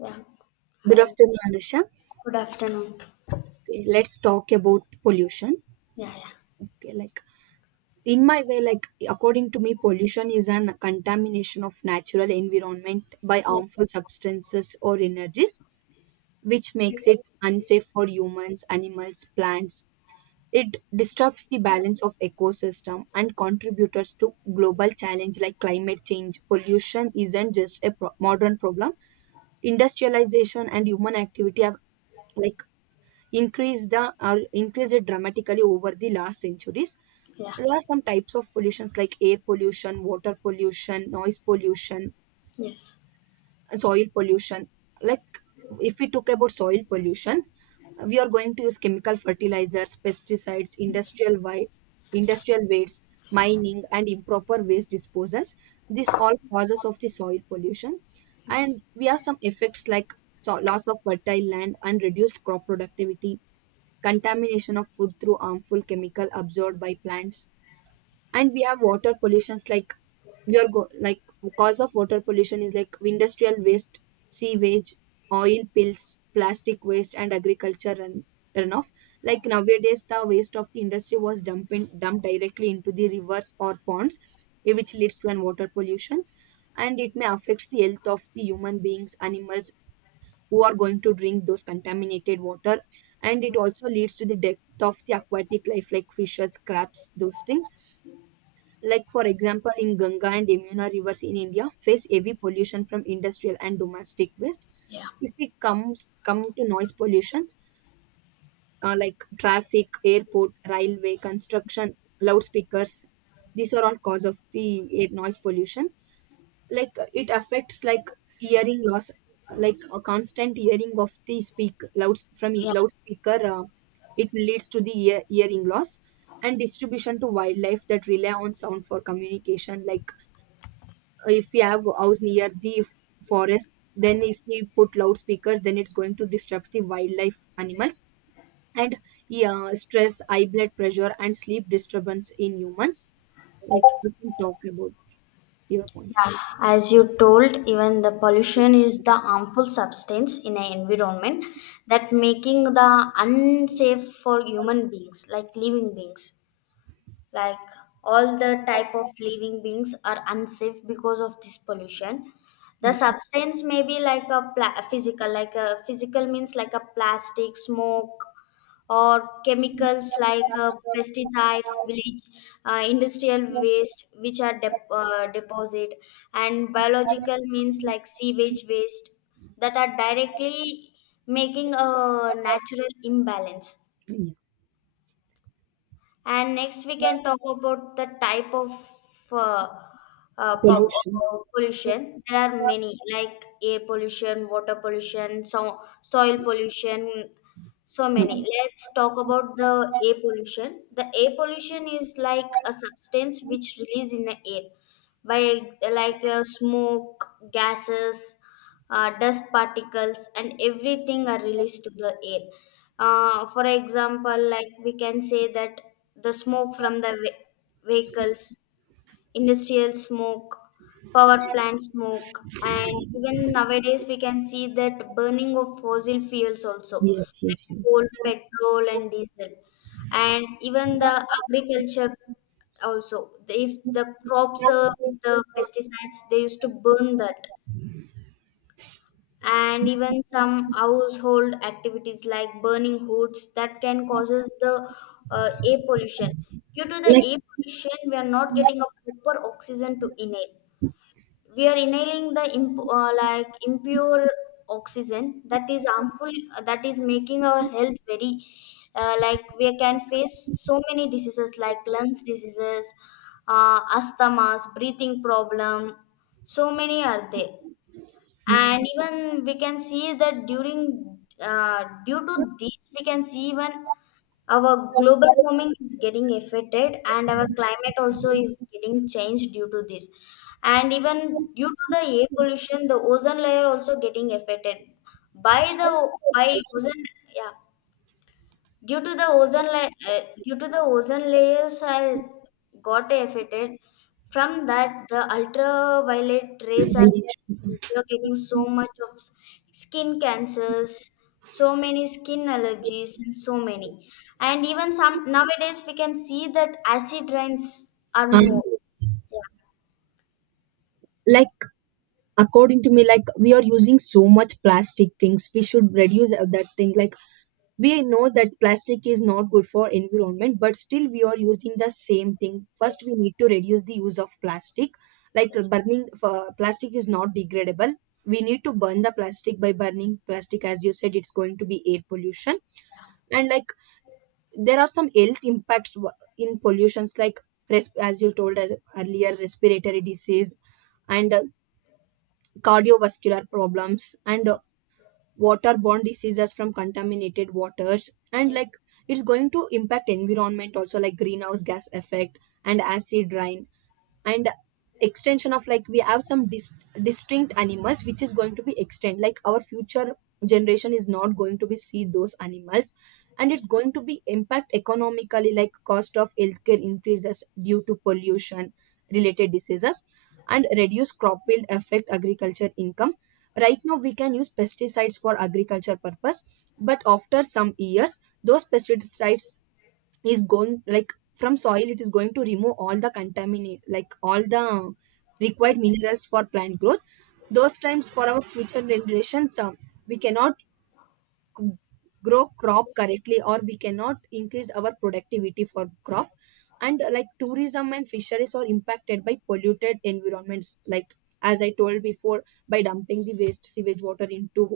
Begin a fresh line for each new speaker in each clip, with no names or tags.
Yeah.
Good
Hi.
afternoon, Anusha.
Good afternoon.
Okay, let's talk about pollution.
Yeah, yeah.
Okay, like in my way, like according to me, pollution is an contamination of natural environment by
Yes.
harmful substances or energies, which makes it unsafe for humans, animals, plants. It disturbs the balance of ecosystem and contributors to global challenge like climate change. Pollution isn't just a modern problem. Industrialization and human activity have like increased the, or increased it dramatically over the last centuries.
Yeah.
There are some types of pollutions like air pollution, water pollution, noise pollution,
Yes.
soil pollution. Like, if we talk about soil pollution, we are going to use chemical fertilizers, pesticides, industrial wastes, mining and improper waste disposals. This all causes of the soil pollution.
Yes.
And we have some effects like, so, loss of fertile land and reduced crop productivity, contamination of food through harmful chemical absorbed by plants. And we have water pollutions like, we are go- like cause of water pollution is like industrial waste, sewage, oil pills, plastic waste and runoff. Like, nowadays the waste of the industry was dumped directly into the rivers or ponds, which leads to an water pollutions, and it may affect the health of the human beings, animals who are going to drink those contaminated water. And it also leads to the death of the aquatic life like fishes, crabs, those things. Like, for example, in Ganga and Yamuna rivers in India face heavy pollution from industrial and domestic waste. If we come to noise pollutions, like traffic, airport, railway, construction, loudspeakers, these are all cause of the air noise pollution. Like, it affects like hearing loss. Like a constant hearing of the speak loud from
Yeah.
loudspeaker, it leads to the ear, hearing loss. And distribution to wildlife that rely on sound for communication. Like, if we have house near the forest, then if we put loudspeakers then it's going to disrupt the wildlife animals. And yeah, stress, high blood pressure and sleep disturbance in humans. Like, we can talk about your
Yeah.
points.
As you told, even the pollution is the harmful substance in an environment that making the unsafe for human beings, like living beings. Like, all the type of living beings are unsafe because of this pollution. The
Yeah,
substance may be like a physical, like a physical means, like a plastic smoke, or chemicals like pesticides village, industrial waste which are deposit, and biological means like sewage waste that are directly making a natural imbalance.
yeah.
And next, we can talk about the type of uh,
Pollution.
pollution. There are many, like air pollution, water pollution, soil pollution, so many.
Mm.
Let's talk about the air pollution. The air pollution is like a substance which released in the air by, like, smoke, gases, dust particles, and everything are released to the air. For example, like we can say that the smoke from the vehicles, industrial smoke, power plant smoke, and even nowadays we can see that burning of fossil fuels also,
Yes,
like
yes, yes.
coal, petrol, and diesel, and even the agriculture also. If the crops are with the pesticides, they used to burn that. And even some household activities like burning hoods that can causes the air pollution. Due to the air pollution, we are not getting a proper oxygen to inhale. We are inhaling the like impure oxygen that is harmful, that is making our health very like, we can face so many diseases like lungs diseases, asthmas, breathing problem, so many are there.
Yeah,
And even we can see that during due to this, we can see even our global warming is getting affected, and our climate also is getting changed due to this. And even due to the air pollution, the ozone layer also getting affected by ozone. Yeah. Due to the ozone layers has got affected. From that, the ultraviolet rays are,
very true.
we are getting so much of skin cancers, so many skin allergies, and so many. And even some nowadays, we can see that acid rains are
And
more. Yeah.
like, according to me, like we are using so much plastic things, we should reduce of that thing. Like, we know that plastic is not good for environment, but still we are using the same thing. First, we
Yes.
need to reduce the use of plastic. Like
Yes.
burning for plastic is not degradable. We need to burn the plastic by burning plastic, as you said, it's going to be air pollution. And like, there are some health impacts in pollutions like, as you told earlier, respiratory disease and cardiovascular problems and
Yes.
waterborne diseases from contaminated waters. And like,
Yes.
it's going to impact environment also like greenhouse gas effect and acid rain, and extension of, like we have some distinct animals which is going to be extinct, like our future generation is not going to be see those animals. And it's going to be impact economically, like cost of healthcare increases due to pollution related diseases and reduce crop yield affect agriculture income. Right now we can use pesticides for agriculture purpose, but after some years those pesticides is going, like from soil it is going to remove all the contaminate, like all the
Yes.
required minerals for plant growth. Those times for our future generations, we cannot c- grow crop correctly, or we cannot increase our productivity for crop. And like tourism and fisheries are impacted by polluted environments. Like as I told before, by dumping the waste sewage water into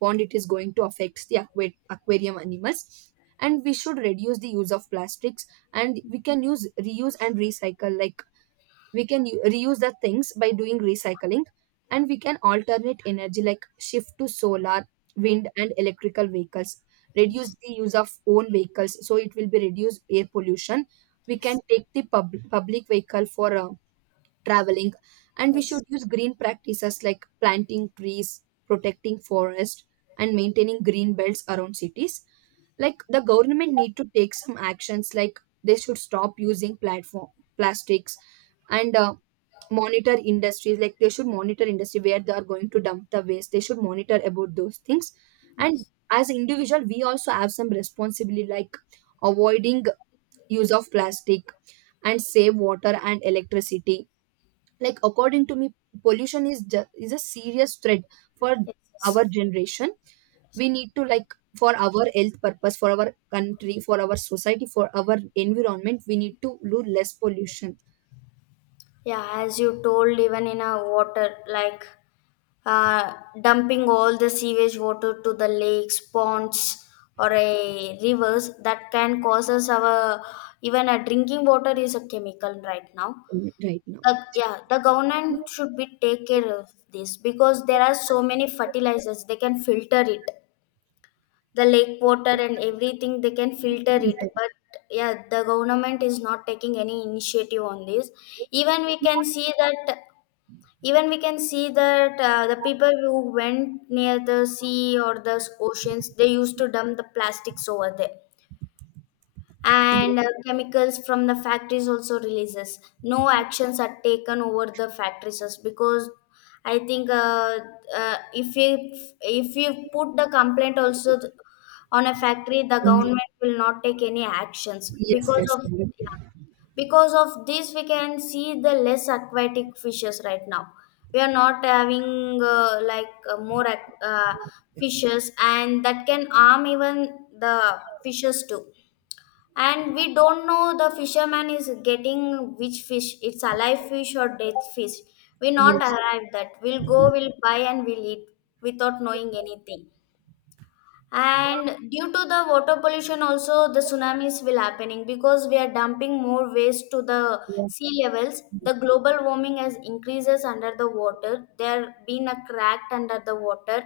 pond, it is going to affect the aquarium animals. And we should reduce the use of plastics, and we can use reuse and recycle. Like we can reuse the things by doing recycling. And we can alternate energy like shift to solar, wind and electrical vehicles, reduce
Yes.
the use of own vehicles so it will be reduced air pollution. We can
Yes.
take the public vehicle for traveling. And we should
Yes.
use green practices like planting trees, protecting forest and maintaining green belts around cities. Like, the government need to take some actions, like they should stop using platform plastics, and monitor industries, like they should monitor industry where they are going to dump the waste, they should monitor about those things. And as individual we also have some responsibility, like avoiding use of plastic and save water and electricity. Like, according to me, pollution is is a serious threat for our
Yes.
generation. We need to, like, for our health purpose, for our country, for our society, for our environment, we need to do less pollution.
Yeah, as you told, even in a water, like, uh, dumping all the sewage water to the lakes, ponds, or a rivers, that can cause us our even a drinking water is a chemical right now.
Right now.
Yeah, the government should be take care of this because there are so many fertilizers they can filter it. The lake water and everything they can filter it, but yeah, the government is not taking any initiative on this. Even we can see that Even we can see that the people who went near the sea or the oceans, they used to dump the plastics over there, and chemicals from the factories also releases, no actions are taken over the factories because I think, if you, put the complaint also on a factory, the government will not take any actions
Yes,
because
that's
of,
correct.
yeah, because of this we can see the less aquatic fishes right now. We are not having more fishes, and that can harm even the fishes too. And we don't know, the fisherman is getting which fish, it's alive fish or dead fish, we not
Yes,
arrive that, we'll go, we'll buy, and we'll eat without knowing anything. And due to the water pollution also, the tsunamis will happening because we are dumping more waste to the sea levels, the global warming has increases, under the water there been a crack under the water.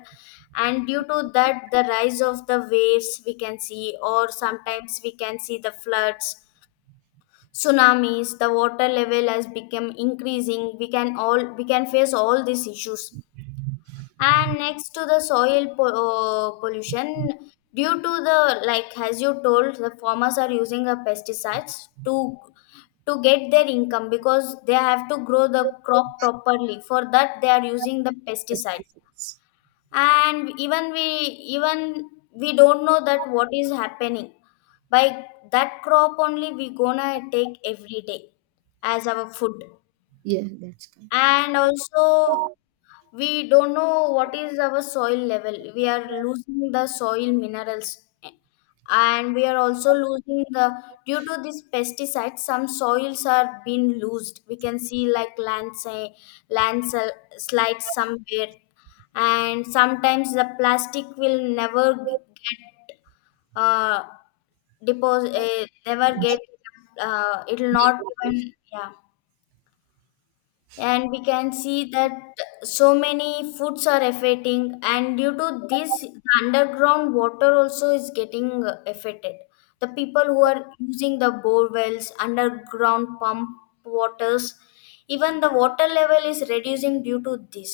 And due to that the rise of the waves we can see, or sometimes we can see the floods, tsunamis, the water level has become increasing, we can all, we can face all these issues. And next to the soil pollution, due to the, like, as you told, the farmers are using a pesticides to get their income because they have to grow the crop properly, for that they are using the
that's
pesticide.
difference.
And even we don't know that what is happening. By that crop only we gonna take every day as our food.
Yeah, that's correct.
And also, we don't know what is our soil level, we are losing the soil minerals, and we are also losing the due to this pesticides, some soils are being loosed, we can see like landslides somewhere. And sometimes the plastic will never get uh deposit, never get, it will not.
Decompose.
Even, yeah. And we can see that so many foods are affecting, and due to this the underground water also is getting affected. The people who are using the bore wells, underground pump waters, even the water level is reducing due to this.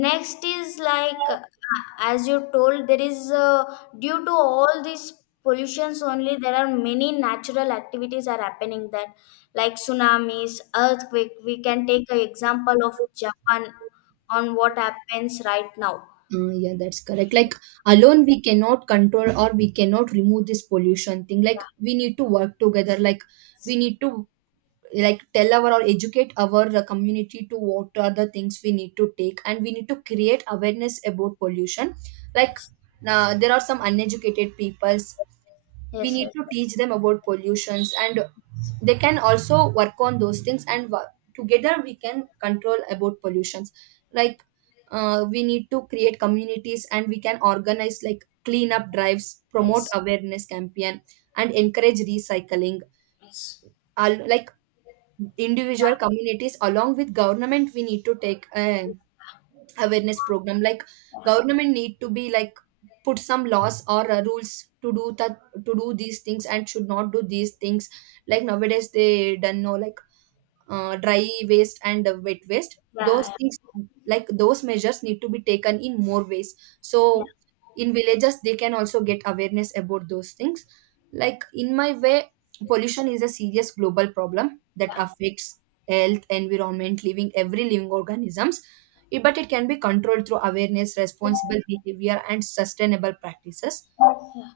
Next is like, as you told, there is, due to all these pollutions only, there are many natural activities are happening that, like tsunamis, earthquake. We can take an example of Japan on what happens right now.
Yeah, that's correct. Like, alone, we cannot control or we cannot remove this pollution thing. Like, we need to work together. Like, we need to like tell our or educate our community to what are the things we need to take, and we need to create awareness about pollution. Like,
Yes,
there are some uneducated people, we
yes,
need
yes,
to
yes,
teach them about pollutions, and they can also work on those things, and together we can control about pollutions. Like, we need to create communities and we can organize like cleanup drives, promote
yes,
awareness campaign and encourage recycling.
yes.
Like, individual communities along with government we need to take a awareness program. Like,
Yeah,
government need to be like put some laws or rules to do that, to do these things and should not do these things. Like nowadays they don't know like dry waste and wet waste those
yeah,
things. Like those measures need to be taken in more ways,
yeah,
so
yeah,
in villages they can also get awareness about those things. Like, in my way, pollution is a serious global problem that
yeah.
affects health, environment, living, every living organisms. But it can be controlled through awareness, responsible behavior and sustainable practices.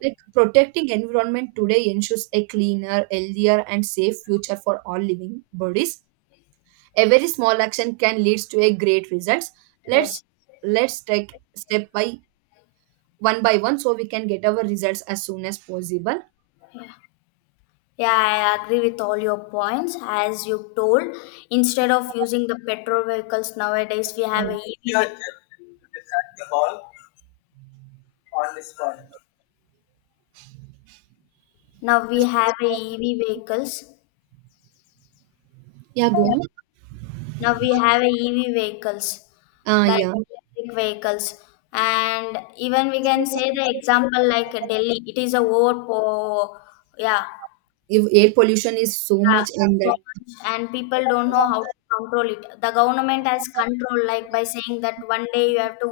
Like protecting environment today ensures a cleaner, healthier and safe future for all living bodies. A very small action can leads to a great results. Let's
Yes.
let's take step by one so we can get our results as soon as possible.
Yeah, I agree with all your points. As you told, instead of using the petrol vehicles nowadays, we have
Um,
a EV. Now we have a EV vehicles.
yeah, go on.
Now we have a EV vehicles, that
Yeah,
electric vehicles. And even we can say the example like Delhi. It is a overpo. Yeah.
if air pollution is so
Yeah,
much, and
so
that
much, and people don't know how to control it. The government has control, like by saying that one day you have to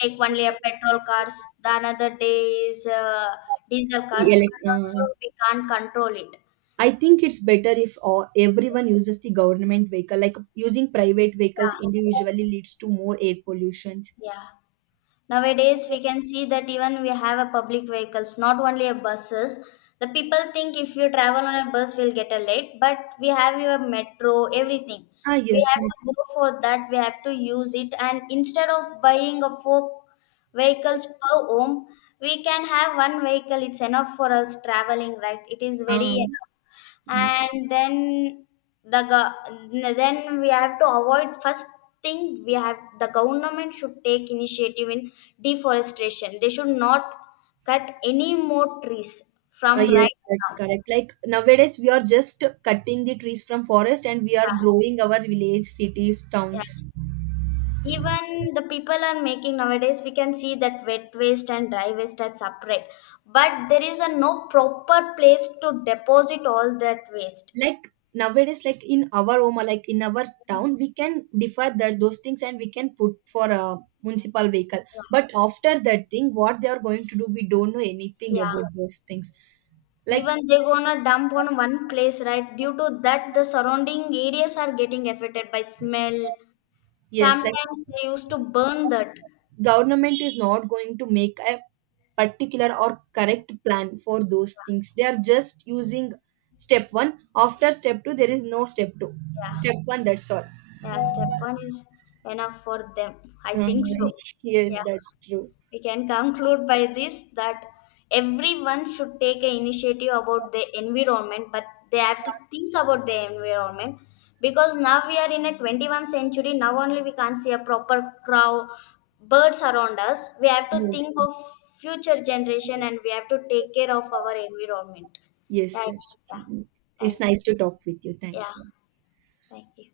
take only a petrol cars, the another day is diesel cars,
elec-
but also
uh,
we can't control it.
I think it's better if everyone uses the government vehicle. Like using private vehicles
Yeah,
individually leads to more air pollution.
yeah. Nowadays, we can see that even we have a public vehicles, not only a buses. The people think if you travel on a bus, we'll get a late, but we have your metro, everything.
Ah
We
yes,
have to go for that. We have to use it, and instead of buying a four vehicles per home, we can have one vehicle. It's enough for us traveling, right? It is very
ma'am.
enough. And then, then we have to avoid, first thing we have, the government should take initiative in deforestation, they should not cut any more trees from
Yes,
right
that's
now.
correct. Like nowadays, we are just cutting the trees from forest, and we are growing our village, cities,
Yeah.
towns.
Even the people are making, nowadays we can see that wet waste and dry waste are separate, but there is a no proper place to deposit all that waste.
Like nowadays, like in our Oma, like in our town, we can defer that those things and we can put for a municipal vehicle. But after that thing, what they are going to do, we don't know anything
Yeah.
about those things. Like,
Even they're gonna dump on one place, right? Due to that, the surrounding areas are getting affected by smell.
yes, like
Sometimes they used to burn that.
government is not going to make a particular or correct plan for those things, they are just using step one after step two, there is no step two,
Yeah,
step one, that's all.
yeah. Step one is enough for them. I
Um,
think so.
yes,
Yeah.
that's true.
We can conclude by this that everyone should take an initiative about the environment, but they have to think about the environment because now we are in a 21st century, now only we can't see a proper crow, birds around us, we have to
Yes.
think of future generation, and we have to take care of our environment.
Yes,
Yeah.
that's
Yeah.
true. It's
Thank you.
nice to talk with you. Thank
Yeah.
you.
Thank you.